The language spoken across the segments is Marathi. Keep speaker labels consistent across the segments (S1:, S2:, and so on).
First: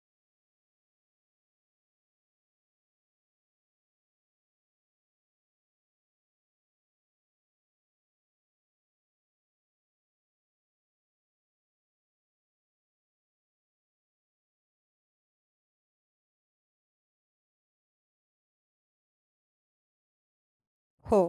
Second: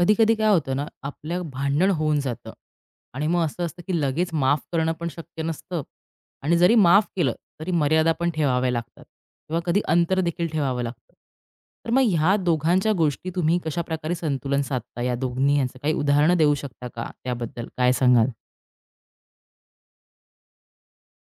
S1: कधी-कधी काय होतं ना, आपलं भांडण होऊन जातं. आणि मग असं असतं, की लगेच माफ करणं पण शक्य नसतं. आणि जरी माफ केलं, तरी मर्यादा पण ठेवाव्या लागतात किंवा कधी अंतर देखील ठेवावं लागतं. तर मग ह्या दोघांच्या गोष्टी तुम्ही कशाप्रकारे संतुलन साधता? या दोन्ही ह्यांचं काही उदाहरणं देऊ शकता का त्याबद्दल? काय सांगाल?
S2: हो.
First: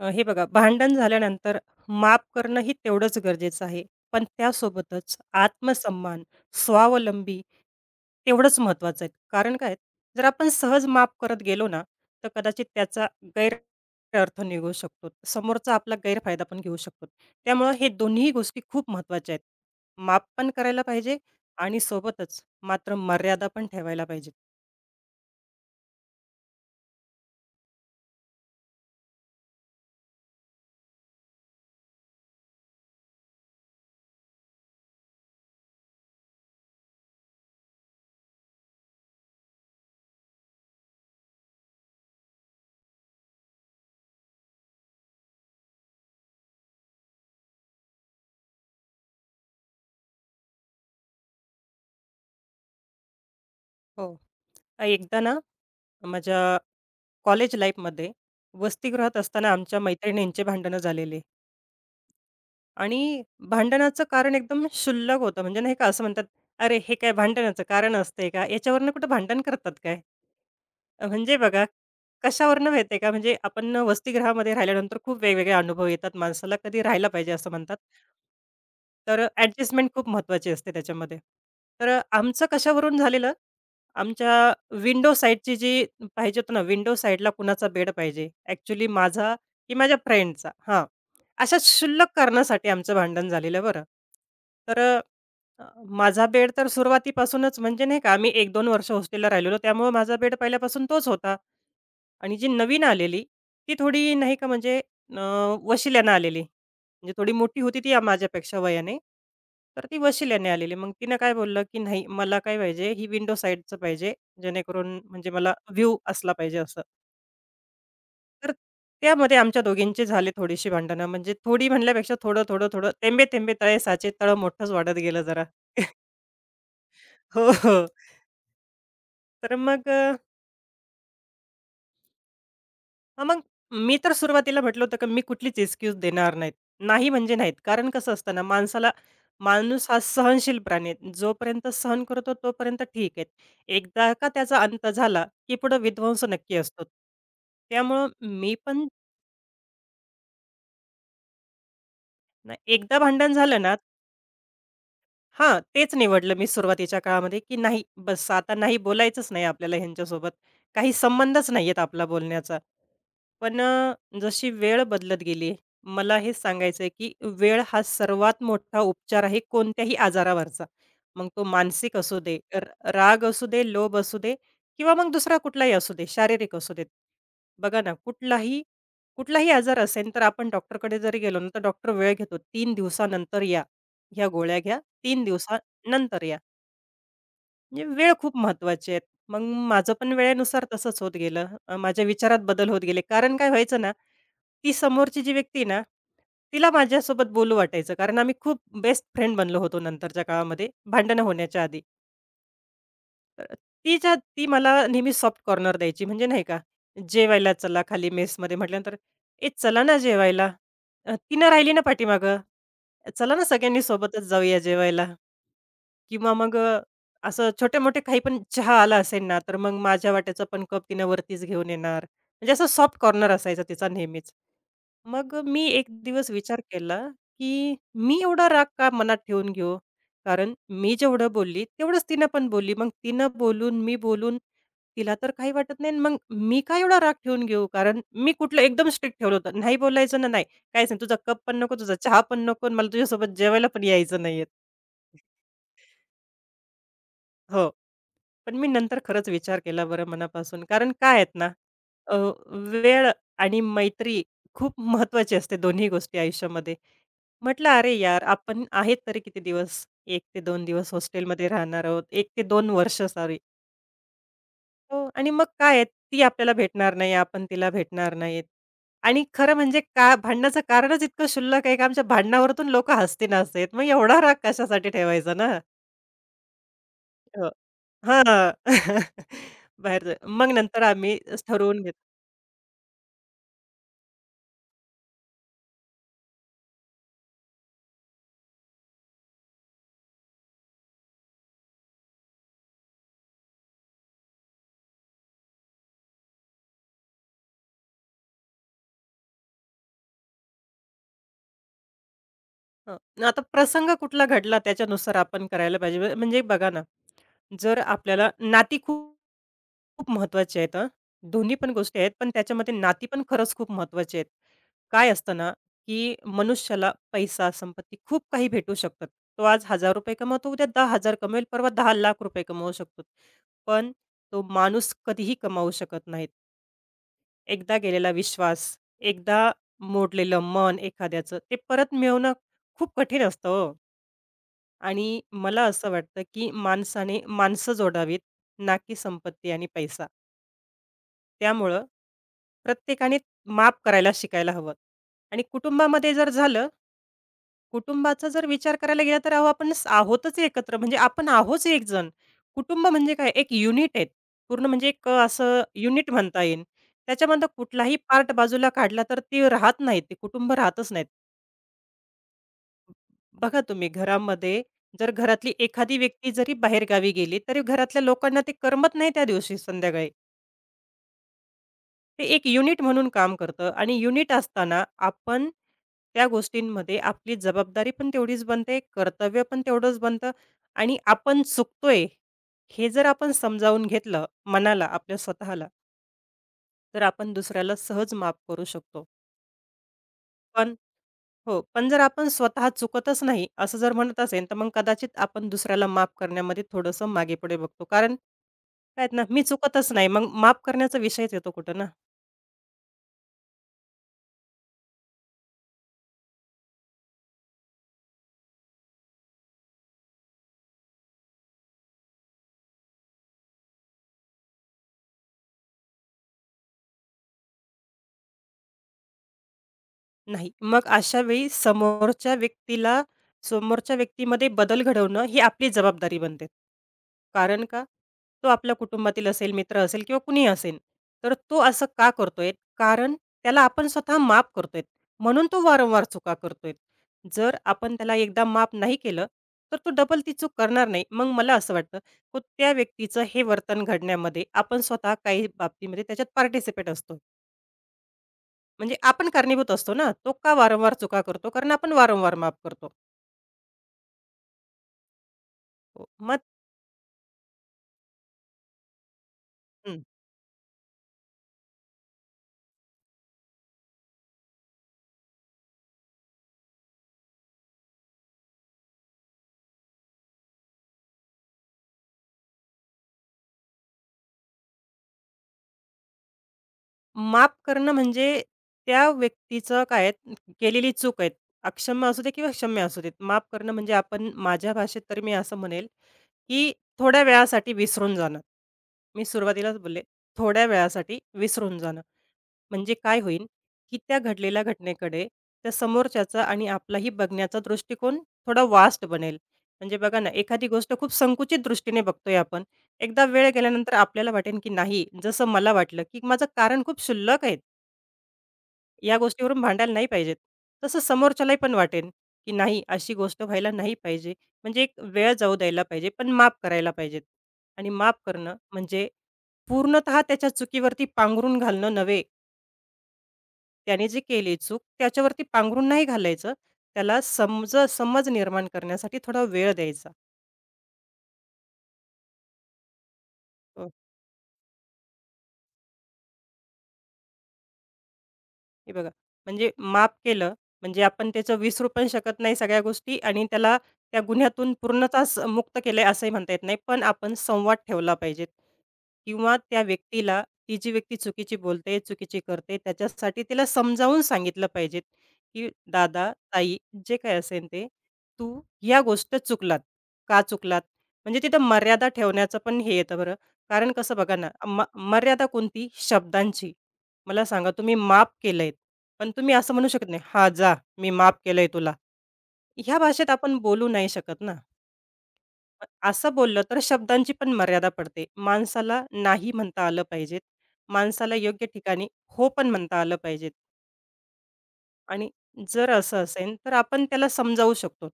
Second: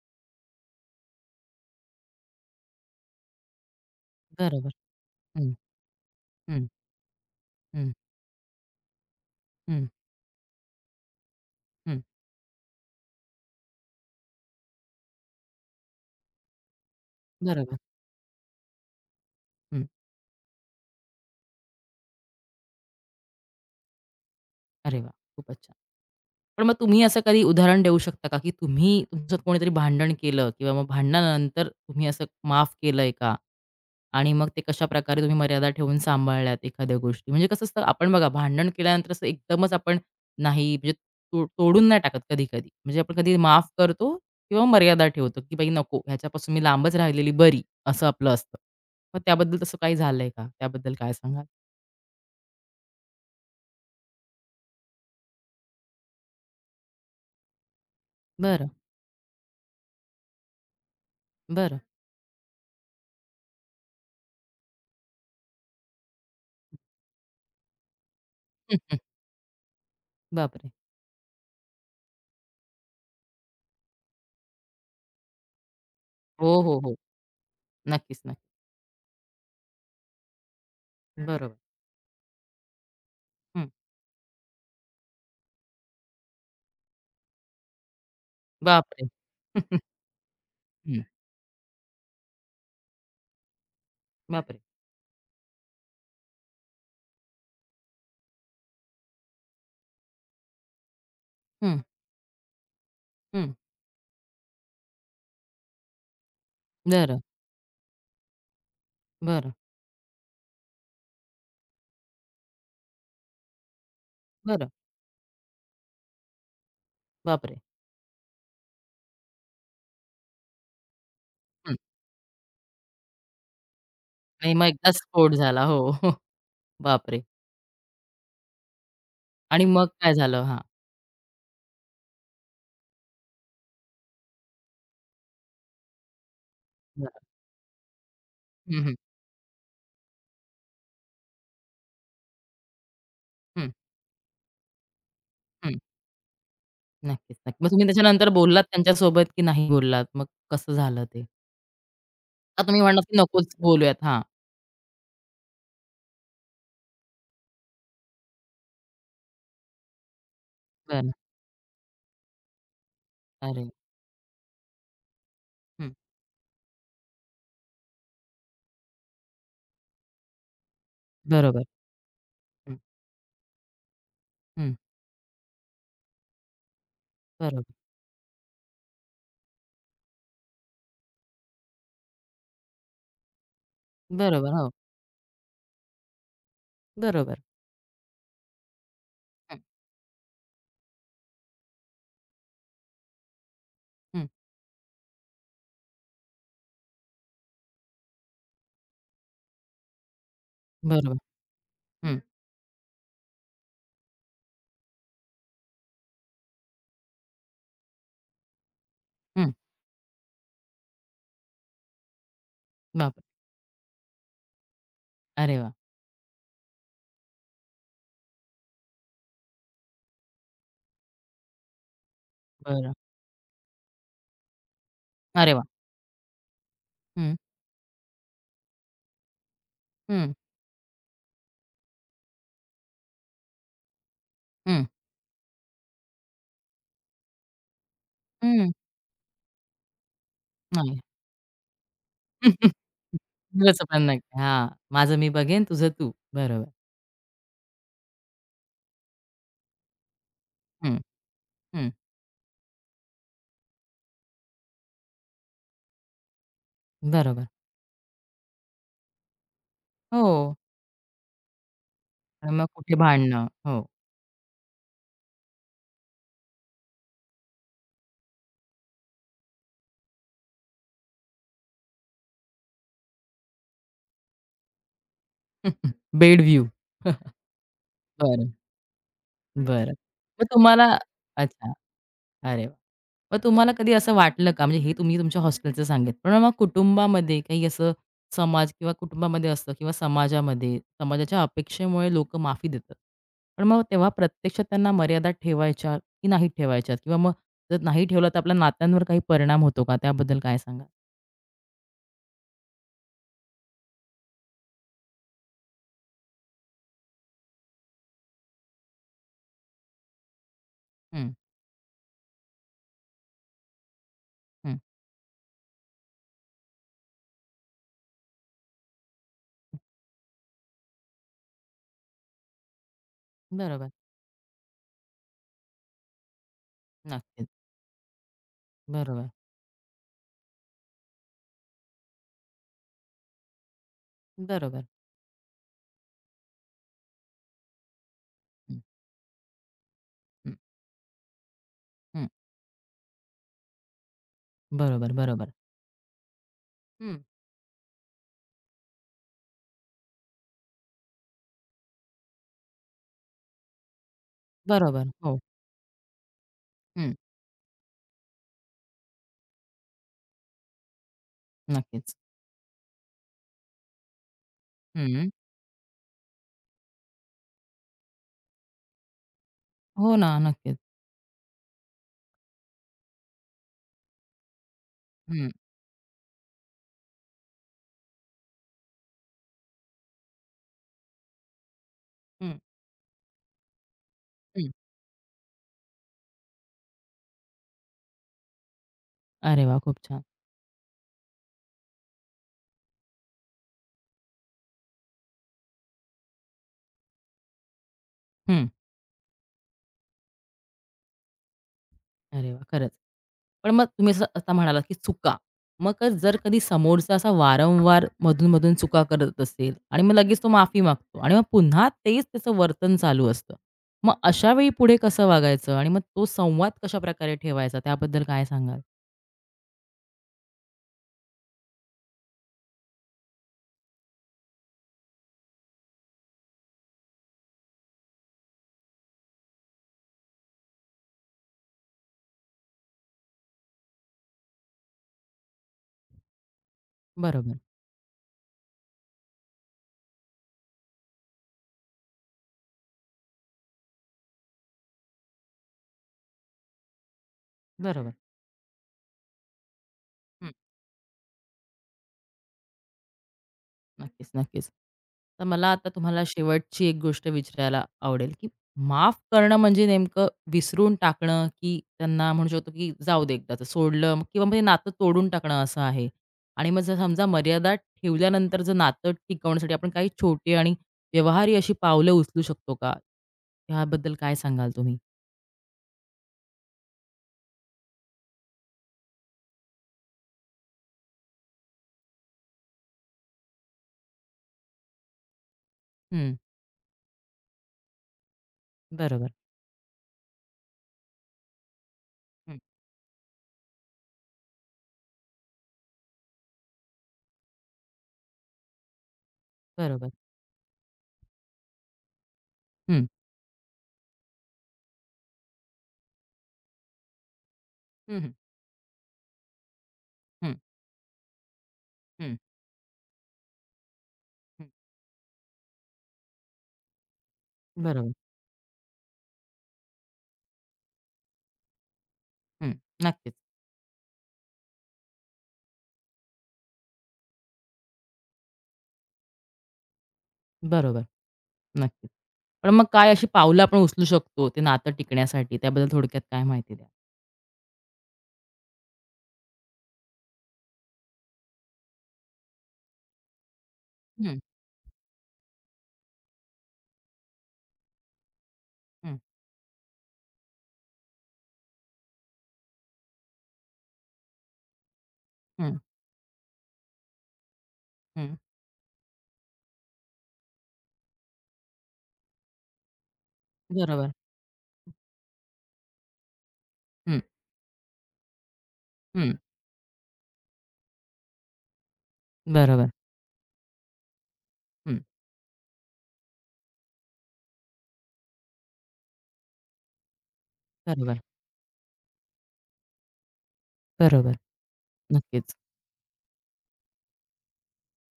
S2: हे बघा भांडण झाल्यानंतर माफ करणं ही तेवढंच गरजेचं आहे. पण
S1: बरोबर.
S2: त्यासोबतच
S1: हं,
S2: आत्मसन्मान,
S1: हं,
S2: स्वावलंबी
S1: हं,
S2: तेवढंच महत्त्वाचं आहे. कारण काय?
S1: हं,
S2: जर आपण सहज माफ करत गेलो ना,
S1: हं.
S2: तर कदाचित त्याचा गैरअर्थ निघू शकतो. समोरचा आपला गैरफायदा पण घेऊ शकतो. त्यामुळं
S1: बरोबर.
S2: हे दोन्ही गोष्टी खूप महत्त्वाच्या आहेत.
S1: हं.
S2: माफ पण करायला पाहिजे आणि सोबतच मात्र मर्यादा पण ठेवायला पाहिजे.
S1: अरे वाह! खूपच छान. पण मग तुम्ही असं कधी उदाहरण देऊ शकता का, की तुम्ही तुमच्यात कोणीतरी भांडण केलं किंवा मग भांडणानंतर तुम्ही असं माफ केलंय का? आणि मग ते कशाप्रकारे तुम्ही मर्यादा ठेवून सांभाळल्यात एखाद्या गोष्टी? म्हणजे कसं असतं आपण बघा भांडण केल्यानंतर असं एकदमच आपण नाही म्हणजे तो तोडून नाही टाकत कधी-कधी. म्हणजे आपण कधी माफ करतो किंवा मर्यादा ठेवतो, की "बाई नको, ह्याच्यापासून मी लांबच राहिलेली बरी." असं आपलं असतं. मग त्याबद्दल तसं काही झालंय का? त्याबद्दल काय सांगाल?
S2: हो. एकदा ना माझ्या कॉलेज लाईफमध्ये
S1: बरं,
S2: वसतिगृहात असताना आमच्या मैत्रिणींचे भांडणं झालेले
S1: बरं.
S2: आणि भांडणाचं कारण एकदम शुल्लक होतं. म्हणजे नाही का असं म्हणतात, "अरे, हे काय भांडणाचं कारण असतंय का?
S1: हं,
S2: याच्यावरनं
S1: हं.
S2: कुठं भांडण करतात काय?"
S1: बापरे!
S2: म्हणजे बघा, कशावरनं माहिती आहे का, म्हणजे आपण वसतिगृहामध्ये राहिल्यानंतर खूप वेगवेगळे अनुभव येतात.
S1: हो,
S2: माणसाला
S1: हो,
S2: कधी
S1: हो.
S2: राहायला पाहिजे असं म्हणतात.
S1: नक्कीच, नक्कीच.
S2: तर ॲडजस्टमेंट खूप महत्त्वाची असते त्याच्यामध्ये.
S1: बरोबर.
S2: तर आमचं कशावरून झालेलं,
S1: हं.
S2: आमच्या विंडो साइडची जी पाहिजे होतं ना, विंडो साइडला कुणाचा बेड पाहिजे, ॲक्चुअली
S1: बापरे!
S2: माझा की माझ्या फ्रेंडचा हां.
S1: हं.
S2: अशा क्षुल्लक कारणासाठी आमचं भांडण झालेलं बरं.
S1: बापरे!
S2: तर माझा बेड तर सुरुवातीपासूनच म्हणजे नाही का, आम्ही 1-2 वर्ष हॉस्टेलला राहिलेलो, त्यामुळे माझा बेड पहिल्यापासून तोच होता.
S1: हं,
S2: आणि जी नवीन आलेली,
S1: हं.
S2: ती थोडी नाही का म्हणजे अ, वशिल्यानं आलेली. म्हणजे
S1: बरं,
S2: थोडी मोठी होती ती या माझ्यापेक्षा वयाने.
S1: बरं,
S2: तर ती वशिल्याने आलेली. मग तिनं काय बोललं, की "नाही, मला काय पाहिजे, ही विंडो साइडचं पाहिजे,
S1: बरं.
S2: जेणेकरून म्हणजे मला व्ह्यू असला पाहिजे," असं.
S1: बापरे!
S2: तर त्यामध्ये आमच्या दोघींची झाली थोडीशी भांडणं. म्हणजे थोडी
S1: हं.
S2: म्हणल्यापेक्षा थोडं, थोडं, थोडं, "तेंबे तेंबे तळे साचे तळं
S1: आणि मग
S2: मोठंच"
S1: एकदा
S2: वाढत गेलं
S1: स्फोट
S2: जरा.
S1: झाला. हो, हो. बापरे!
S2: हो, हो. तर
S1: आणि
S2: मग
S1: मग काय झालं? हां,
S2: मग मी तर सुरुवातीला म्हटलं होतं, की मी कुठलीच एक्सक्यूज देणार नाहीत. नाही
S1: बरं.
S2: म्हणजे नाहीत. कारण कसं असतं ना,
S1: हं,
S2: माणसाला
S1: हं,
S2: माणूस हा सहनशील प्राणी आहे. जोपर्यंत सहन करतो तोपर्यंत ठीक आहे.
S1: हं,
S2: एकदा का त्याचा अंत झाला, की
S1: हं.
S2: पुढे विध्वंस नक्की असतो.
S1: नक्कीच, नक्की. मग तुम्ही
S2: त्यामुळं
S1: त्याच्यानंतर
S2: मी
S1: बोललात
S2: पण
S1: त्यांच्यासोबत की नाही बोललात? मग कसं झालं ते?
S2: नाही,
S1: आता तुम्ही
S2: एकदा
S1: म्हणलात की
S2: भांडण
S1: नकोच
S2: झालं ना
S1: बोलूयात. हां,
S2: हां, तेच निवडलं मी सुरुवातीच्या काळामध्ये, की नाही बस आता नाही बोलायचंच नाही आपल्याला ह्यांच्यासोबत. काही
S1: बरं.
S2: संबंधच नाहीयेत आपला बोलण्याचा. पण
S1: अरे!
S2: जशी वेळ बदलत गेली,
S1: हं,
S2: मला हे सांगायचं आहे, की वेळ हा सर्वात मोठा उपचार आहे कोणत्याही आजारावरचा. मग तो
S1: बरोबर.
S2: मानसिक असू दे,
S1: हं,
S2: राग असू दे, लोभ असू दे
S1: हं.
S2: किंवा मग दुसरा कुठलाही असू दे, शारीरिक असू देत.
S1: बरोबर,
S2: बघा ना, कुठलाही कुठलाही आजार असेल, तर आपण डॉक्टरकडे जरी गेलो ना, तर डॉक्टर वेळ घेतो. 3 दिवसानंतर या. ह्या
S1: बरोबर.
S2: गोळ्या
S1: हो,
S2: घ्या, 3 दिवसानंतर या.
S1: बरोबर.
S2: म्हणजे वेळ खूप महत्त्वाची आहे. मग
S1: हं,
S2: माझं पण वेळेनुसार तसंच होत गेलं. माझ्या विचारात बदल होत गेले. कारण काय व्हायचं ना,
S1: हं.
S2: ती समोरची जी व्यक्ती आहे ना, तिला माझ्यासोबत बोलू वाटायचं. कारण आम्ही खूप बेस्ट फ्रेंड बनलो होतो नंतरच्या काळामध्ये,
S1: बरोबर.
S2: भांडणं होण्याच्या आधी.
S1: हं,
S2: तर तिच्या ती मला नेहमी सॉफ्ट कॉर्नर द्यायची. म्हणजे नाही का, जेवायला चला खाली मेसमध्ये म्हटल्यानंतर, "ए,
S1: हं.
S2: चला ना जेवायला." ती राहिली ना पाठीमागं,
S1: बापरे!
S2: "चला ना सगळ्यांनी सोबतच जाऊया जेवायला."
S1: अरे वाह!
S2: किंवा मग असं छोटे-मोठे काही पण चहा आला असेल ना, तर मग माझ्या वाट्याचा पण कप तिनं वरतीच घेऊन येणार. म्हणजे असं
S1: बरं.
S2: सॉफ्ट कॉर्नर असायचा तिचा नेहमीच. मग
S1: अरे वाह!
S2: मी एक दिवस विचार केला,
S1: हं,
S2: की मी एवढा राग का मनात ठेवून घेऊ?
S1: हं,
S2: कारण मी जेवढं बोलली, तेवढंच तिनं पण बोलली. मग तिनं बोलून, मी बोलून,
S1: हं,
S2: तिला तर काही वाटत नाही मग मी का एवढा राग ठेवून घेऊ? कारण मी कुठलं
S1: हं.
S2: एकदम स्ट्रिक्ट ठेवलं होतं. नाही बोलायचं ना नाही. काहीच
S1: नाही.
S2: नाही. तुझा कप पण नको, तुझा चहा पण नको आणि मला तुझ्यासोबत जेवायला
S1: तुला
S2: पण
S1: चपला नाही.
S2: यायचं नाहीये.
S1: हां, माझं मी बघेन, तुझं तू. बरोबर.
S2: हो. पण मी नंतर खरंच विचार केला बरं मनापासून. कारण
S1: हं,
S2: काय आहेत ना,
S1: हं.
S2: अ, वेळ आणि मैत्री खूप महत्त्वाची असते दोन्ही गोष्टी आयुष्यामध्ये.
S1: बरोबर.
S2: म्हटलं, "अरे यार, आपण आहेत तरी किती दिवस? एक
S1: हो.
S2: ते दोन दिवस हॉस्टेलमध्ये राहणार आहोत. एक ते
S1: आणि मग
S2: दोन
S1: कुठे
S2: वर्ष सॉरी.
S1: भांडणं. हो.
S2: हो आणि मग काय आहे, ती आपल्याला भेटणार नाही, आपण तिला भेटणार नाहीत." आणि खरं म्हणजे का भांडण्याचं कारणच इतकं क्षुल्लक आहे का आमच्या भांडणावरतून लोकं हसती नासत. मग एवढा राग कशासाठी ठेवायचा ना?
S1: Bed view. बरं,
S2: हां.
S1: बरं.
S2: बाहेरचं.
S1: मग
S2: मग नंतर
S1: तुम्हाला
S2: आम्ही
S1: अच्छा.
S2: ठरवून घेत
S1: अरे वाह! मग तुम्हाला कधी असं वाटलं का? म्हणजे हे तुम्ही तुमच्या हॉस्टेलचं सांगितलं. पण मग कुटुंबामध्ये काही असं समाज किंवा कुटुंबामध्ये असतं किंवा समाजामध्ये, समाजाच्या अपेक्षेमुळे लोकं माफी देतात. पण मग तेव्हा प्रत्यक्षात त्यांना मर्यादा ठेवायच्या की नाही ठेवायच्या? किंवा मग जर नाही ठेवलं तर आपल्या नात्यांवर काही परिणाम होतो का? त्याबद्दल काय सांगाल?
S2: हं. आता प्रसंग कुठला घडला त्याच्यानुसार आपण करायला पाहिजे. म्हणजे बघा ना, जर आपल्याला नाती खूप खूप महत्त्वाची आहेत हां.
S1: हं,
S2: दोन्ही पण गोष्टी आहेत, पण त्याच्यामध्ये नाती पण खरंच खूप महत्त्वाची आहेत.
S1: हं.
S2: काय असतं ना, की मनुष्याला पैसा, संपत्ती खूप काही भेटू शकतात. तो आज ₹1000 कमवतो, उद्या 10,000 कमवेल, परवा 10 लाख रुपये कमवू शकतो. पण
S1: बरोबर.
S2: तो माणूस कधीही कमावू शकत नाहीत.
S1: नक्कीच.
S2: एकदा गेलेला विश्वास,
S1: बरोबर.
S2: एकदा मोडलेलं मन एखाद्याचं, ते परत मिळवणं खूप कठीण असतं हो.
S1: बरोबर.
S2: आणि मला असं वाटतं, की माणसाने माणसं जोडावीत, ना
S1: हं,
S2: की संपत्ती आणि पैसा.
S1: हं,
S2: त्यामुळं
S1: हं.
S2: प्रत्येकाने माफ करायला शिकायला हवं
S1: बरोबर,
S2: आणि
S1: बरोबर.
S2: कुटुंबामध्ये जर झालं
S1: हं.
S2: कुटुंबाचा जर विचार करायला गेला तर अहो आपण आहोतच एकत्र म्हणजे आपण आहोच एक जण. कुटुंब म्हणजे काय एक युनिट आहेत. पूर्ण म्हणजे
S1: बरोबर.
S2: एक
S1: हो.
S2: असं युनिट म्हणता येईल.
S1: हं.
S2: त्याच्यामधला कुठलाही पार्ट बाजूला काढला तर ते राहत नाहीत. ते कुटुंब राहतच नाहीत.
S1: नक्कीच.
S2: बघा तुम्ही घरामध्ये जर
S1: हं.
S2: घरातली एखादी व्यक्ती जरी बाहेरगावी गेली तरी घरातल्या लोकांना ते करमत नाही त्या दिवशी संध्याकाळी.
S1: हो ना. नक्कीच.
S2: ते एक युनिट म्हणून काम करतं आणि युनिट असताना
S1: हं,
S2: आपण त्या गोष्टींमध्ये आपली जबाबदारी पण तेवढीच बनते, कर्तव्य पण तेवढंच बनतं आणि आपण चुकतोय,
S1: हं,
S2: हे जर आपण समजावून घेतलं
S1: हं.
S2: मनाला, आपल्या स्वतःला, तर आपण दुसऱ्याला सहज माफ करू शकतो.
S1: अरे वाह! खूप छान.
S2: पण हो, पण जर आपण स्वतः चुकतच नाही, असं जर म्हणत असेल, तर मग कदाचित आपण दुसऱ्याला माफ करण्यामध्ये थोडंसं मागे-पुढे बघतो. कारण
S1: हं.
S2: काय आहेत ना, मी चुकतच नाही, मग माफ करण्याचा विषयच येतो कुठं ना.
S1: अरे वाह! खरंच. पण मग तुम्ही असं आता म्हणालात, की चुका. मग जर कधी समोरचा असा वारंवार मधून-मधून चुका करत असेल आणि मग लगेच तो माफी मागतो आणि मग पुन्हा तेच त्याचं वर्तन चालू असतं. मग अशा वेळी पुढे कसं वागायचं आणि मग तो संवाद कशाप्रकारे ठेवायचा त्याबद्दल काय सांगाल?
S2: नाही. मग अशा वेळी समोरच्या व्यक्तीला समोरच्या व्यक्तीमध्ये बदल घडवणं ही आपली जबाबदारी बनते. कारण का? तो आपल्या कुटुंबातील असेल, मित्र असेल किंवा कुणी असेल. तर तो असं का करतोय? कारण त्याला आपण स्वतः माफ करतोय. म्हणून तो वारंवार चुका करतोय. जर
S1: बरोबर.
S2: आपण त्याला एकदा माफ नाही केलं, तर तो डबल ती चूक करणार नाही. मग मला असं वाटतं, की त्या व्यक्तीचं हे वर्तन घडण्यामध्ये आपण स्वतः काही बाबतीमध्ये त्याच्यात पार्टिसिपेट असतो.
S1: बरोबर.
S2: म्हणजे आपण कारणीभूत असतो ना, तो का वारंवार चुका करतो? कारण आपण वारंवार माफ करतो.
S1: नक्कीच, नक्कीच. तर मला आता
S2: हो.
S1: तुम्हाला
S2: मग
S1: शेवटची एक गोष्ट विचारायला आवडेल, की माफ करणं म्हणजे
S2: हं,
S1: नेमकं विसरून टाकणं, की त्यांना म्हणू शकतो, की जाऊ दे एकदाचं सोडलं किंवा मग हे नातं तोडून टाकणं असं आहे? आणि मग जर समजा मर्यादा ठेवल्यानंतर जर नातं टिकवण्यासाठी आपण काही छोटी आणि व्यवहारी अशी पावलं उचलू शकतो का? ह्याबद्दल काय सांगाल तुम्ही?
S2: माफ करणं म्हणजे त्या व्यक्तीचं काय आहे, केलेली चूक आहे. अक्षम्य असू दे किंवा क्षम्य असू देत. माफ करणं म्हणजे आपण माझ्या भाषेत तर मी असं म्हणेल,
S1: हं,
S2: की थोड्या वेळासाठी विसरून जाणं. मी
S1: बरोबर.
S2: सुरुवातीलाच बोलले, थोड्या वेळासाठी विसरून जाणं.
S1: हं,
S2: म्हणजे काय होईल, की त्या घडलेल्या घटनेकडे त्या समोरच्याचा आणि आपलाही बघण्याचा दृष्टिकोन थोडा वास्ट बनेल. म्हणजे
S1: बरोबर.
S2: बघा ना, एखादी गोष्ट खूप संकुचित दृष्टीने बघतोय आपण.
S1: हं,
S2: एकदा वेळ गेल्यानंतर आपल्याला वाटेल, की नाही जसं मला वाटलं, की माझं कारण खूप क्षुल्लक आहे.
S1: हं, हं,
S2: या गोष्टीवरून भांडायला नाही पाहिजेत.
S1: हं,
S2: तसं समोरच्यालाही पण वाटेल,
S1: हं,
S2: की नाही अशी गोष्ट व्हायला नाही पाहिजे.
S1: हं.
S2: म्हणजे एक वेळ जाऊ द्यायला पाहिजे, पण माफ करायला पाहिजेत. आणि माफ
S1: बरोबर.
S2: करणं म्हणजे पूर्णतः त्याच्या चुकीवरती पांघरून घालणं नव्हे,
S1: हं, नक्कीच.
S2: त्याने जी केली चूक, त्याच्यावरती पांघरून नाही घालायचं. त्याला समज समज निर्माण करण्यासाठी थोडा वेळ द्यायचा.
S1: बरोबर. नक्कीच. पण मग काय अशी पावलं आपण उचलू शकतो ते नातं टिकण्यासाठी? त्याबद्दल थोडक्यात काय माहिती द्याल?
S2: हे बघा, म्हणजे माफ केलं, म्हणजे आपण त्याचं विसरू पण शकत नाही सगळ्या गोष्टी आणि त्याला त्या
S1: हं,
S2: गुन्ह्यातून पूर्णतःच मुक्त केलं आहे असंही म्हणता येत नाही. पण आपण संवाद ठेवला पाहिजे
S1: हं,
S2: किंवा त्या व्यक्तीला ती जी व्यक्ती चुकीची बोलते, चुकीची करते, त्याच्यासाठी तिला समजावून सांगितलं पाहिजे, की
S1: हं,
S2: "दादा, ताई, जे काही असेल ते,
S1: हं.
S2: तू या गोष्ट चुकलात. का चुकलात?" म्हणजे तिथं मर्यादा ठेवण्याचं पण हे येतं बरं. कारण
S1: बरोबर.
S2: कसं बघा ना, मर्यादा कोणती? शब्दांची.
S1: हं,
S2: मला सांगा तुम्ही माफ केलंय, पण
S1: हं.
S2: तुम्ही असं म्हणू शकत नाही, "हां, जा, मी माफ केलंय तुला."
S1: बरोबर.
S2: ह्या भाषेत आपण बोलू नाही शकत ना.
S1: हं.
S2: असं बोललं तर शब्दांची पण मर्यादा पडते. माणसाला नाही म्हणता आलं पाहिजेत.
S1: बरोबर,
S2: माणसाला योग्य ठिकाणी हो पण म्हणता आलं पाहिजेत
S1: बरोबर.
S2: आणि
S1: नक्कीच.
S2: जर असं असेल, तर आपण त्याला समजावू शकतो.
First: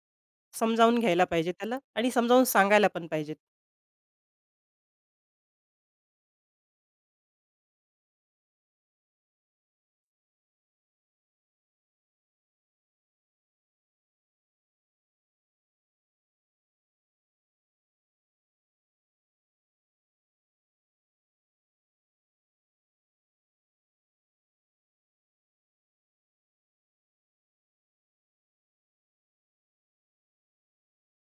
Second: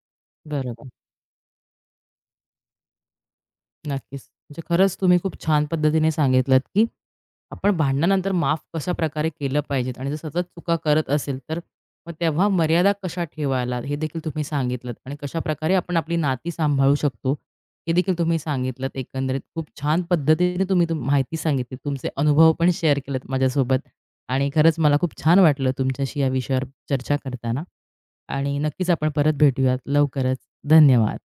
S1: बरोबर.
S2: समजावून घ्यायला पाहिजे त्याला आणि समजावून सांगायला पण पाहिजेत.
S1: नक्कीच. म्हणजे खरंच तुम्ही खूप छान पद्धतीने सांगितलत, की आपण भांडणानंतर माफ कशा प्रकारे केलं पाहिजेत आणि जर सतत चुका करत असेल तर मग तेव्हा मर्यादा कशा ठेवायला हे देखील तुम्ही सांगितलं आणि कशा प्रकारे आपण आपली नाती सांभाळू शकतो हे देखील तुम्ही सांगितलं. एकंदरीत खूप छान पद्धतीने तुम्ही माहिती सांगितली, तुमचे अनुभव पण शेअर केलेत माझ्यासोबत आणि खरंच मला खूप छान वाटलं तुमच्याशी या विषयावर चर्चा करताना. आणि नक्कीच आपण परत भेटूयात लवकरच. धन्यवाद.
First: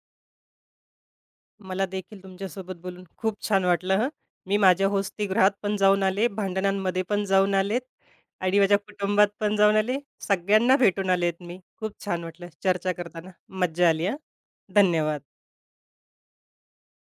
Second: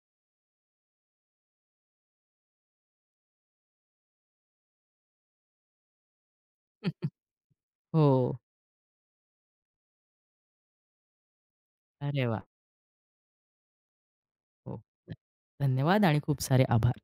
S2: मला देखील तुमच्यासोबत बोलून खूप छान वाटलं हं. मी माझ्या होस्तिगृहात पण जाऊन आले, भांडणांमध्ये पण जाऊन आलेत
S1: हो.
S2: आणि माझ्या कुटुंबात पण जाऊन आले. सगळ्यांना भेटून आलेत मी. खूप छान
S1: अरे वा.
S2: वाटलं चर्चा करताना. मज्जा आली हां.
S1: हो.
S2: धन्यवाद.
S1: धन्यवाद आणि खूप सारे आभार.